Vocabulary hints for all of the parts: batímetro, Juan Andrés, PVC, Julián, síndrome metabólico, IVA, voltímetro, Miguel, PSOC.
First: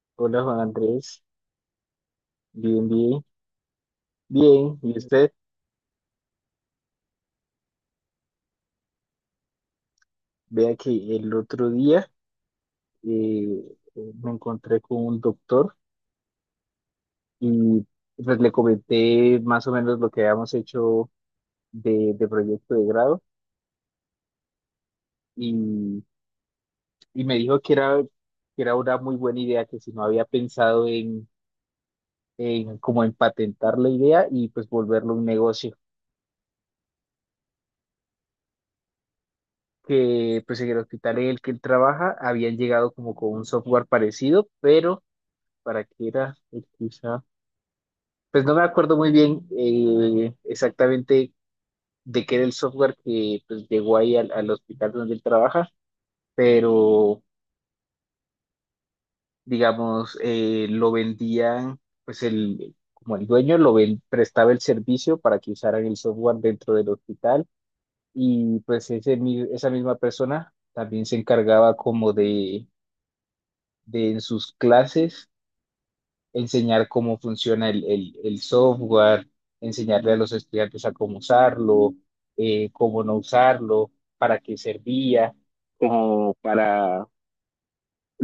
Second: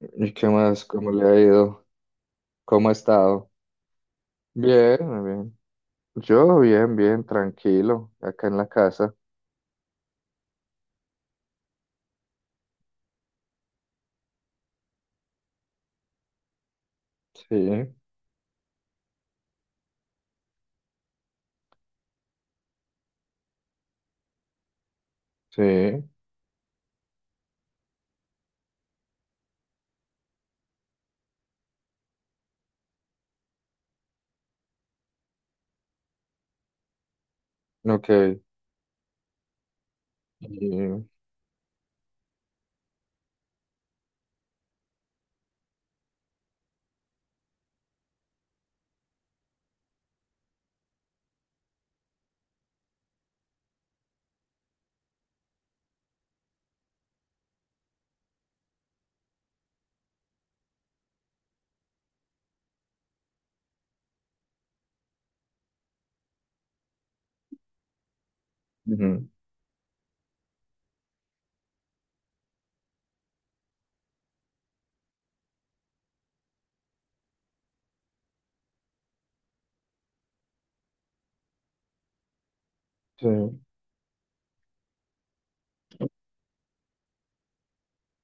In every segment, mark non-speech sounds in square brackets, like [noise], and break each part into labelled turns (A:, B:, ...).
A: ¿Y
B: Hola
A: qué
B: Juan
A: más? ¿Cómo
B: Andrés,
A: le ha ido?
B: bien,
A: ¿Cómo ha
B: bien,
A: estado?
B: bien. Y
A: Bien, muy
B: usted,
A: bien. Yo bien, bien, tranquilo, acá en la casa.
B: vea que el otro día me encontré con un doctor
A: Sí,
B: y pues le comenté más o menos lo que habíamos hecho de proyecto de grado y,
A: sí,
B: y me dijo que era una muy buena idea, que si no había pensado en como en patentar la idea y pues volverlo un negocio.
A: ok.
B: Que pues en el
A: Y,
B: hospital en el que él trabaja habían llegado como con un software parecido, pero para qué era. Quizá. Pues no me acuerdo muy bien exactamente de qué era el software que pues llegó ahí al hospital donde él trabaja, pero digamos, lo vendían, pues el, como el dueño prestaba el servicio para que usaran el software dentro del hospital. Y pues
A: ujú,
B: esa misma persona también se encargaba como de en sus clases enseñar cómo funciona el software, enseñarle a los estudiantes a cómo usarlo, cómo no
A: sí,
B: usarlo, para qué servía, como para,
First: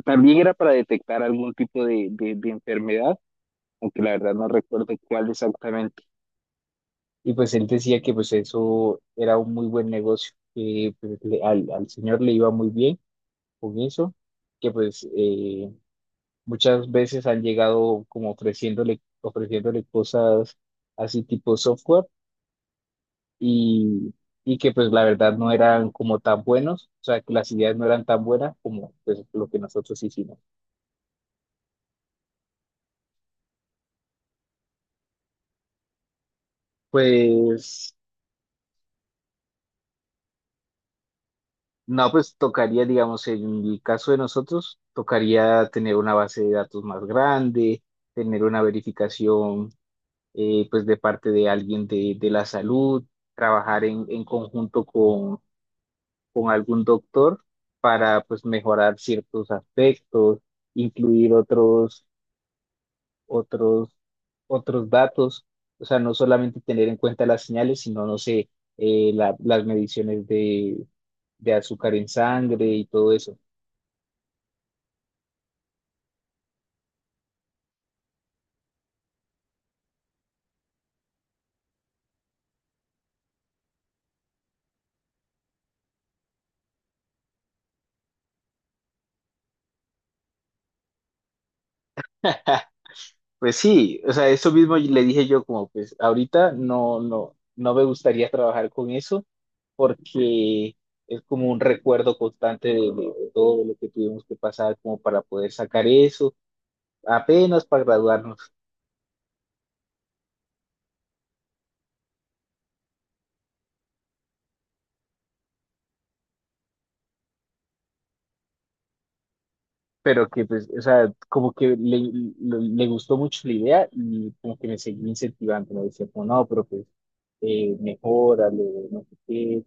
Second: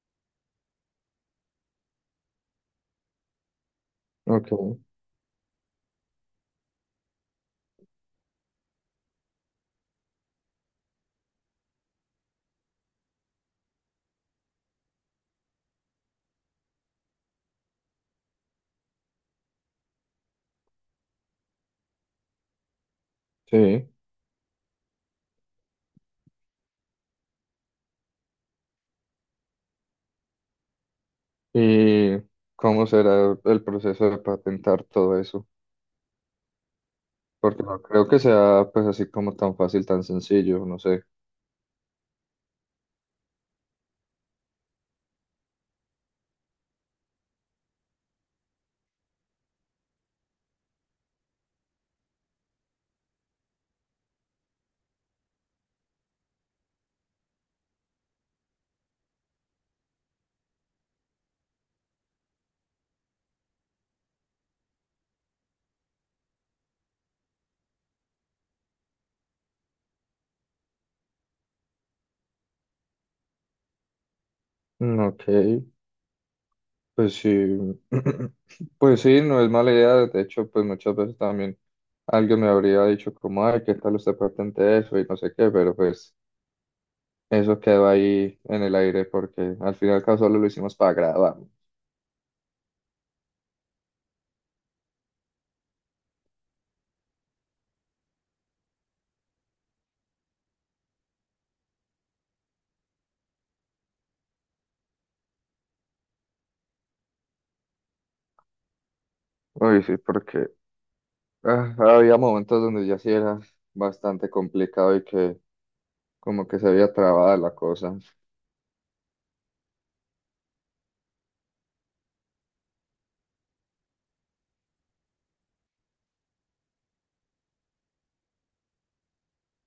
B: también era para detectar algún tipo de enfermedad, aunque la verdad no
A: ok,
B: recuerdo cuál exactamente. Y pues él decía que pues eso era un muy buen negocio, que pues, al señor le iba muy bien con eso, que pues... muchas veces han llegado como ofreciéndole cosas así tipo software
A: sí.
B: y, y que pues la verdad no eran como tan buenos, o sea, que las ideas no eran tan buenas como pues lo que nosotros hicimos.
A: ¿Y cómo será el proceso de patentar todo eso? Porque no
B: Pues
A: creo que sea pues así como tan fácil, tan sencillo, no sé.
B: no, pues tocaría, digamos, en el caso de nosotros, tocaría tener una base de datos más grande, tener una verificación, pues de parte de alguien de la salud, trabajar en conjunto con algún doctor para pues mejorar ciertos aspectos, incluir otros, otros datos, o sea, no solamente tener en cuenta las señales, sino, no sé, las mediciones de azúcar en sangre y todo eso.
A: Mm, ok, pues sí, [clears throat] pues sí, no es mala idea. De hecho, pues muchas veces también alguien me habría dicho como, ay, ¿qué tal usted patente eso? Y no sé qué, pero pues eso quedó ahí en el aire porque al final y al cabo solo lo hicimos para grabar.
B: Pues sí, o sea, eso mismo le dije yo como pues ahorita no, no, no me gustaría trabajar con eso porque es como un recuerdo constante de todo lo que tuvimos que pasar como para poder sacar eso apenas para graduarnos,
A: Uy, sí, porque ah, había momentos donde ya sí era bastante complicado y que como que se había trabada la cosa.
B: pero que pues, o sea, como que le gustó mucho la idea y como que me seguí incentivando, me decía como, no, pero pues, mejórale, no sé qué,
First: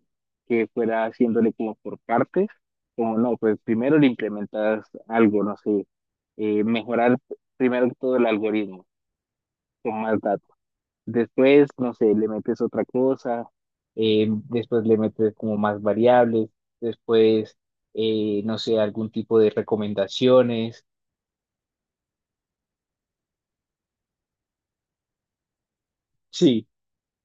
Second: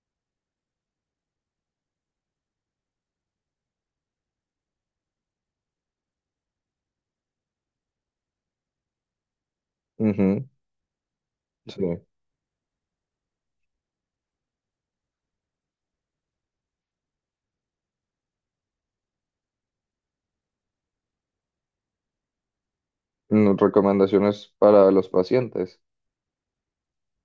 B: que fuera haciéndole como por partes, como no, pues primero le implementas algo, no sé, mejorar primero que todo el algoritmo, con más
A: Ujú,
B: datos. Después, no
A: sí.
B: sé, le metes otra cosa, después le metes como más variables, después, no sé, algún tipo de recomendaciones.
A: Mm. Recomendaciones para los pacientes.
B: Sí,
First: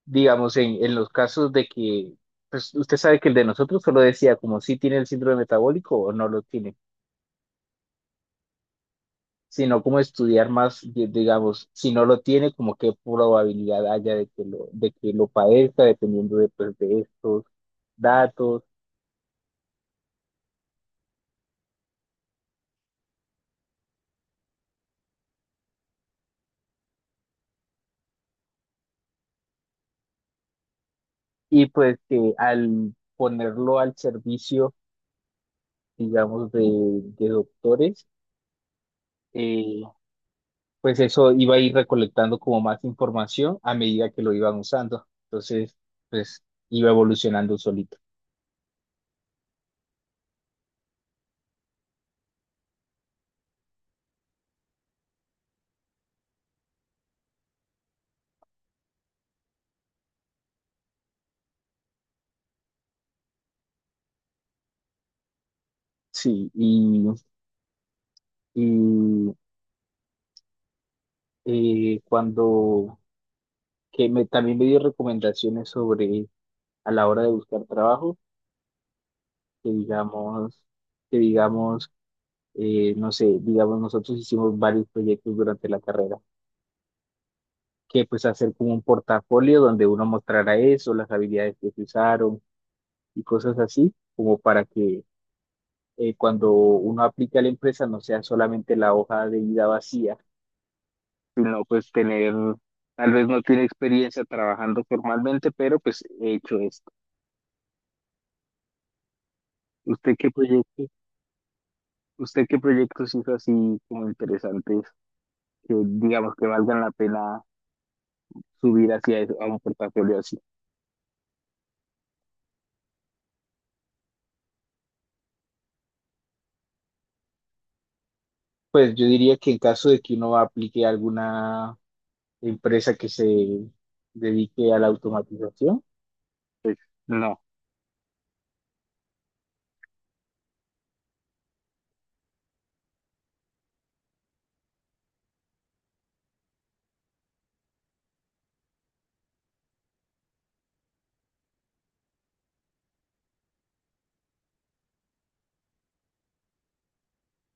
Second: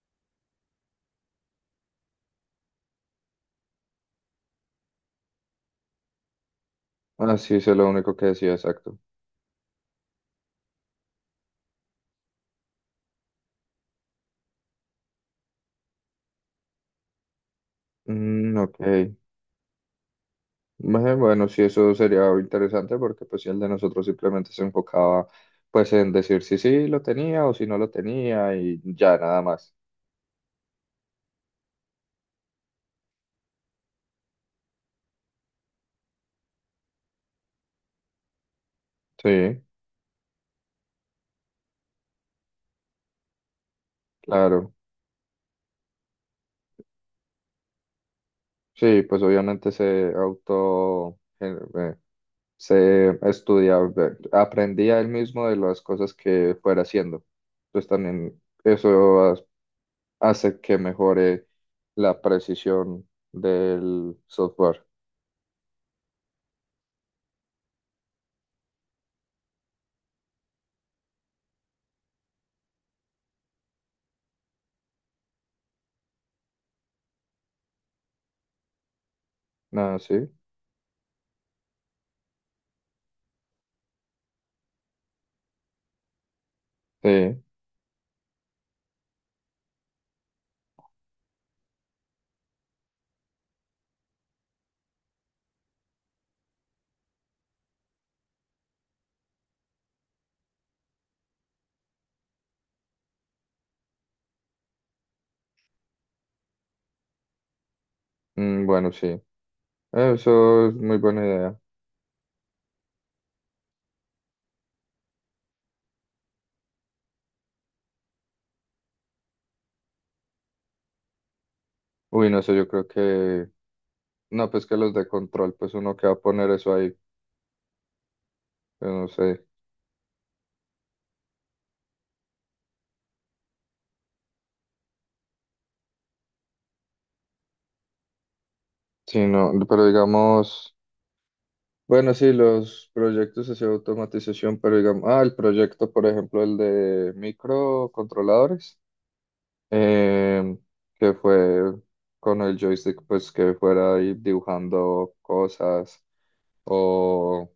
B: digamos, en los casos de que, pues usted sabe que el de nosotros solo decía como si tiene el síndrome metabólico o no lo tiene,
A: Ah, sí, eso es lo único que decía, exacto.
B: sino como estudiar más, digamos, si no lo tiene, como qué probabilidad haya de que de que lo padezca, dependiendo de, pues, de estos
A: Mm,
B: datos.
A: ok. Ve, bueno, sí, eso sería interesante porque pues si el de nosotros simplemente se enfocaba pues en decir si sí lo tenía o si no lo tenía y ya nada más.
B: Y pues que al ponerlo al servicio, digamos, de doctores,
A: Sí,
B: eh, pues eso iba a ir recolectando como más información a medida que lo iban
A: claro.
B: usando. Entonces, pues iba evolucionando solito.
A: Sí, pues obviamente se auto, se estudiaba, aprendía él mismo de las cosas que fuera haciendo. Entonces también eso hace que mejore la precisión del software.
B: Sí, y cuando también me dio recomendaciones sobre a la hora de buscar trabajo, que
A: No, sí,
B: digamos, que digamos, no sé, digamos, nosotros hicimos varios proyectos durante la carrera,
A: sí,
B: que pues hacer como un portafolio donde uno mostrara eso, las habilidades que se usaron y cosas así, como para que cuando uno aplica a la empresa no sea solamente la hoja de vida vacía, sino pues tener, tal vez no tiene experiencia trabajando formalmente, pero pues he hecho esto.
A: mm, bueno, sí.
B: ¿Usted qué
A: Eso es
B: proyecto,
A: muy buena idea.
B: ¿usted qué proyectos hizo así como interesantes que digamos que valgan la pena subir hacia eso, a un portafolio así?
A: Uy, no sé, yo creo que... No, pues que los de control, pues uno que va a poner eso ahí, pues
B: Pues yo
A: no
B: diría
A: sé.
B: que en caso de que uno aplique alguna empresa que se dedique a la automatización. No.
A: Sí, no, pero digamos... Bueno, sí, los proyectos así de automatización, pero digamos... Ah, el proyecto, por ejemplo, el de microcontroladores, eh, que fue con el joystick, pues que fuera ahí dibujando cosas o...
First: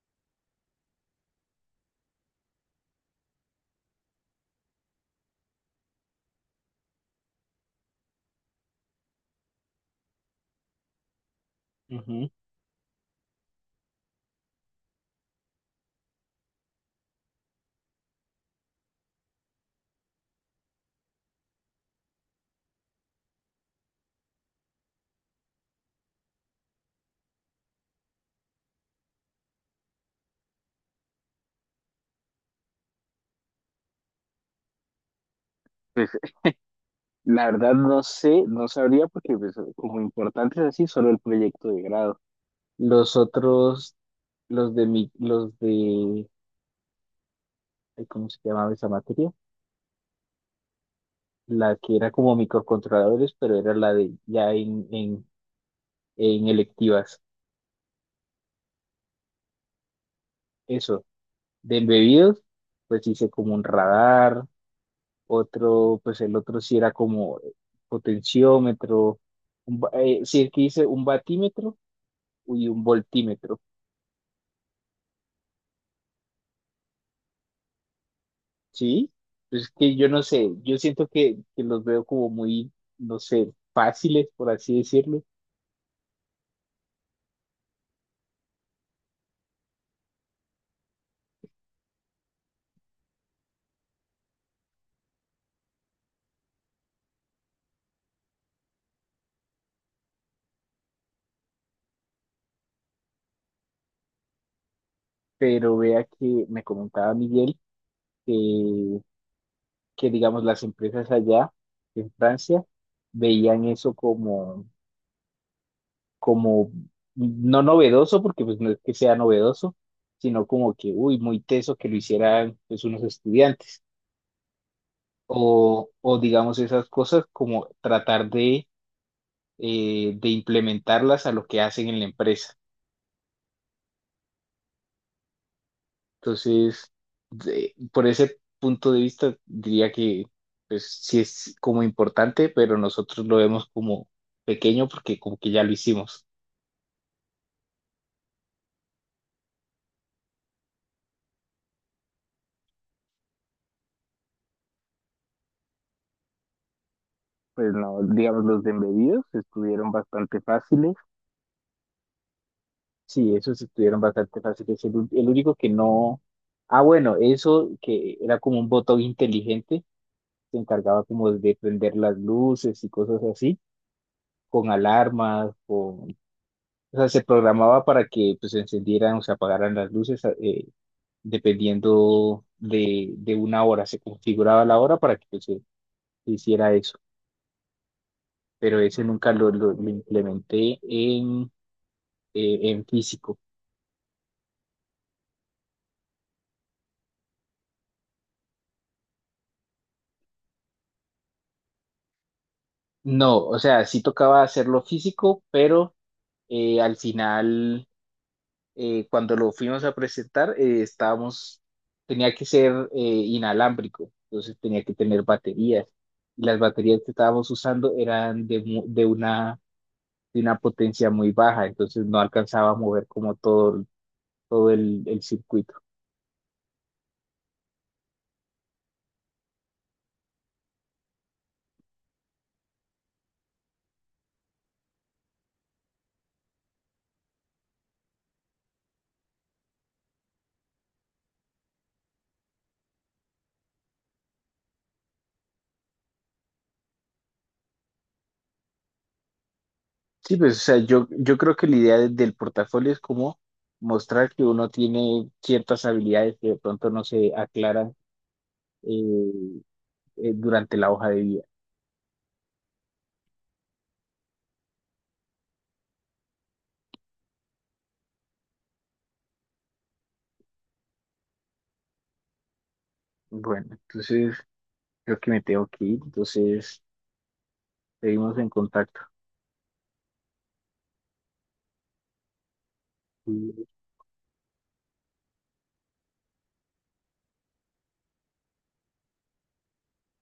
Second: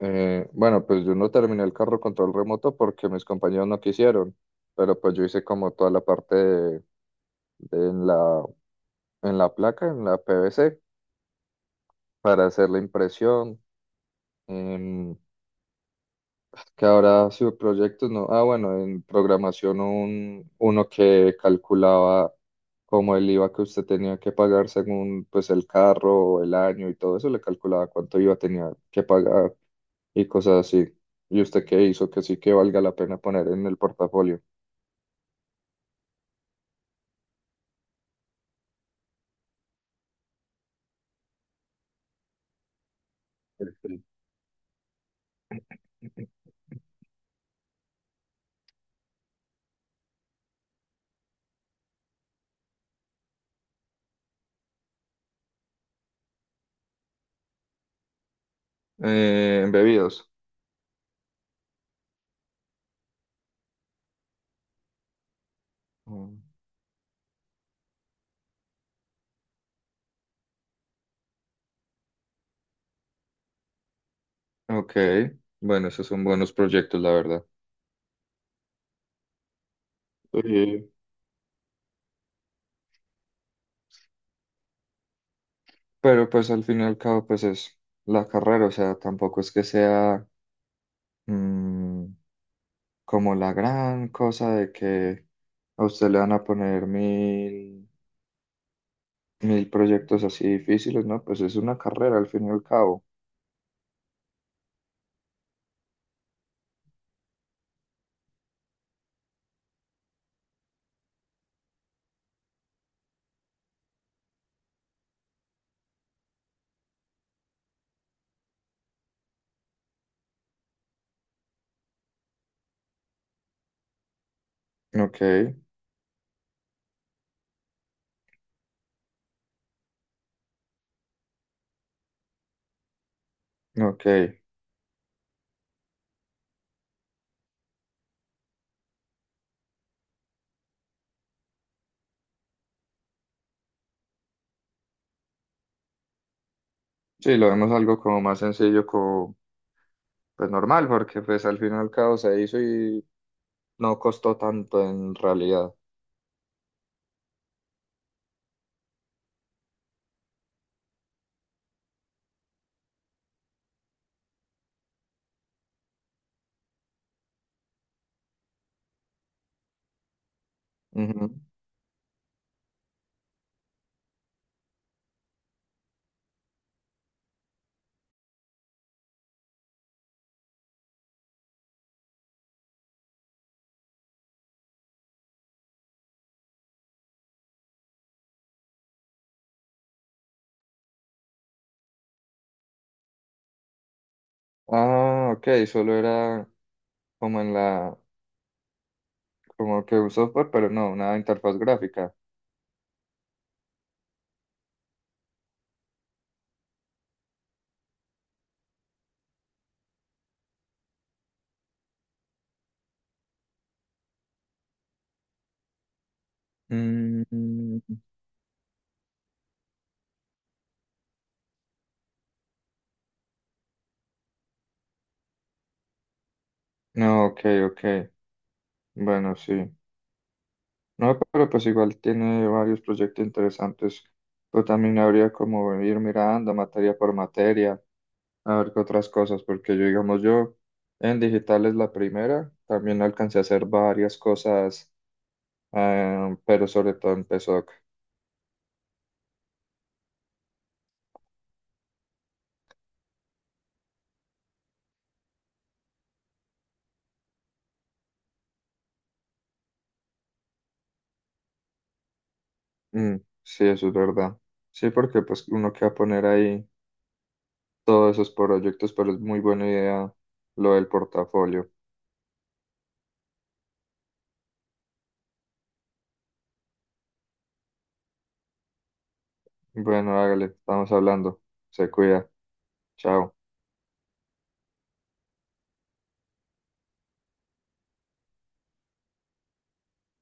A: Bueno, pues yo no terminé el carro control remoto porque mis compañeros no quisieron, pero pues yo hice como toda la parte de en la placa, en la PVC,
B: Ujú.
A: para hacer la impresión. em, que ahora proyectos no. Ah, bueno, en programación uno que calculaba como el IVA que usted tenía que pagar según pues el carro o el año y todo eso, le calculaba cuánto IVA tenía que pagar y cosas así. ¿Y usted qué hizo? Que sí que valga la pena poner en el portafolio.
B: Pues la verdad no sé, no sabría porque pues, como importante es así, solo el proyecto de grado. Los
A: [clears throat]
B: otros,
A: Perfecto.
B: los de, ay, ¿cómo se llamaba esa materia? La que era como microcontroladores, pero era la de ya en electivas.
A: En bebidos.
B: Eso, de embebidos, pues hice como un radar, otro, pues el
A: Mm.
B: otro sí era como potenciómetro, sí, el que dice un batímetro y un voltímetro,
A: Ok, bueno, esos son buenos proyectos, la verdad.
B: ¿sí? Pues es que yo no sé, yo siento que los veo como muy, no sé, fáciles, por así decirlo,
A: Pero pues al fin y al cabo pues es la carrera, o sea, tampoco es que sea mm, como la gran cosa de que a usted le van a poner mil, mil proyectos así difíciles, ¿no? Pues es una carrera al fin y al cabo.
B: pero vea que me comentaba Miguel que, que digamos, las empresas allá en Francia veían eso como como no novedoso, porque pues no es que sea novedoso, sino como que, uy, muy teso que lo hicieran pues unos estudiantes.
A: Ok,
B: O digamos esas cosas como tratar de implementarlas a lo que hacen en la empresa.
A: ok.
B: Entonces, por ese punto de vista, diría que pues sí es como importante, pero nosotros lo vemos como pequeño porque como que ya lo hicimos.
A: Sí, lo vemos algo como más sencillo, como pues normal, porque pues al fin y al cabo se hizo y no costó tanto en realidad.
B: Pues no, digamos, los de embebidos estuvieron bastante fáciles. Sí, esos estuvieron bastante fáciles. El único que no. Ah, bueno, eso que era como un botón inteligente, se encargaba como
A: Ujú.
B: de prender las luces y cosas así, con alarmas, con... O sea, se programaba para que pues se encendieran o se apagaran las luces dependiendo de una hora. Se configuraba la hora para que pues, se hiciera eso. Pero ese nunca lo implementé en físico.
A: Ah, ok, solo era como en la como que un software, pero no, una interfaz gráfica.
B: No, o sea, sí tocaba hacerlo físico, pero al final, cuando lo fuimos a presentar, tenía que ser inalámbrico, entonces tenía que tener baterías. Y las baterías que estábamos
A: Mm,
B: usando eran de una potencia muy baja, entonces no alcanzaba a mover como todo, todo el circuito.
A: no, ok, ok. Bueno, sí. No, pero pues igual tiene varios proyectos interesantes. Pero también habría como ir mirando materia por materia, a ver qué otras cosas, porque yo, digamos, yo en digital es la primera, también alcancé a hacer varias cosas, pero sobre todo en PSOC.
B: Sí, pues, o sea, yo creo que la idea del portafolio es como mostrar que uno tiene ciertas habilidades que de pronto no se aclaran eh, durante la hoja de vida.
A: Mm, sí, eso es verdad. Sí, porque pues uno que va a poner ahí, todos esos proyectos, pero es muy buena idea lo del portafolio.
B: Bueno, entonces creo que me tengo que ir, entonces seguimos en contacto.
A: Bueno, hágale, estamos hablando. Se cuida. Chao.
B: Mm.